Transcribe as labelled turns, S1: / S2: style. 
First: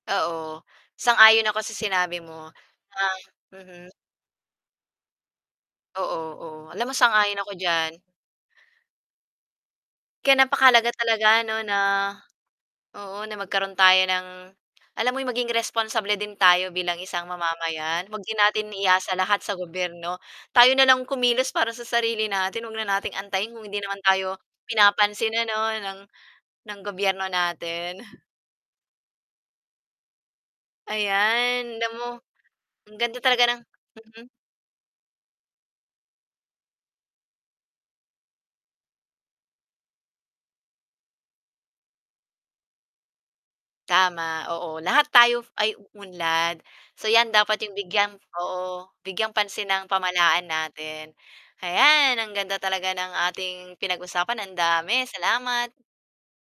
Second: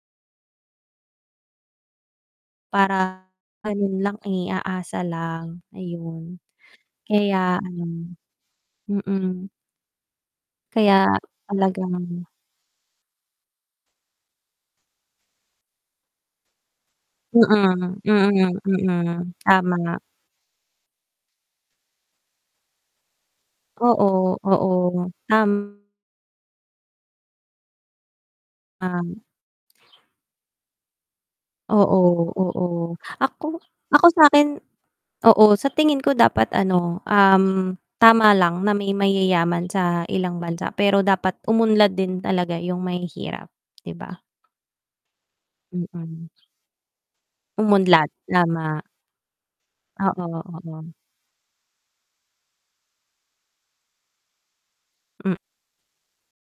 S1: Oo, sang-ayon ako sa sinabi mo na
S2: Parang, ano
S1: mhm.
S2: lang, eh, aasa lang,
S1: Oo,
S2: ayun.
S1: oo, alam mo sang-ayon ako
S2: Kaya ano,
S1: diyan.
S2: mm.
S1: Kaya napakahalaga
S2: Kaya
S1: talaga 'no na,
S2: talagang
S1: oo na magkaroon tayo ng alam mo 'yung maging responsable din tayo bilang isang
S2: Mm,
S1: mamamayan, huwag din
S2: mm,
S1: natin iasa
S2: mm,
S1: lahat sa
S2: tama.
S1: gobyerno. Tayo na lang kumilos para sa sarili natin, 'wag na nating antayin kung hindi naman
S2: Oo,
S1: tayo,
S2: oo,
S1: pinapansin
S2: tam
S1: ano ng ng gobyerno natin.
S2: Um
S1: Ayan, alam mo
S2: Oo, oo,
S1: ang ganda talaga
S2: ako
S1: ng
S2: ako
S1: mhm.
S2: sa'kin, oo, sa tingin ko dapat ano, um, tama lang na may mayayaman sa ilang bansa, pero dapat umunlad din talaga 'yung mahihirap, 'di ba?
S1: Tama, oo, lahat tayo ay
S2: Mm.
S1: uunlad. So 'yan dapat 'yung
S2: Umunlad,
S1: bigyang
S2: tama.
S1: oo, bigyang pansin ng
S2: Oo,
S1: pamahalaan
S2: oo.
S1: natin. Hayan, ang ganda talaga ng ating pinag-usapan, ang dami.
S2: Hmm.
S1: Salamat.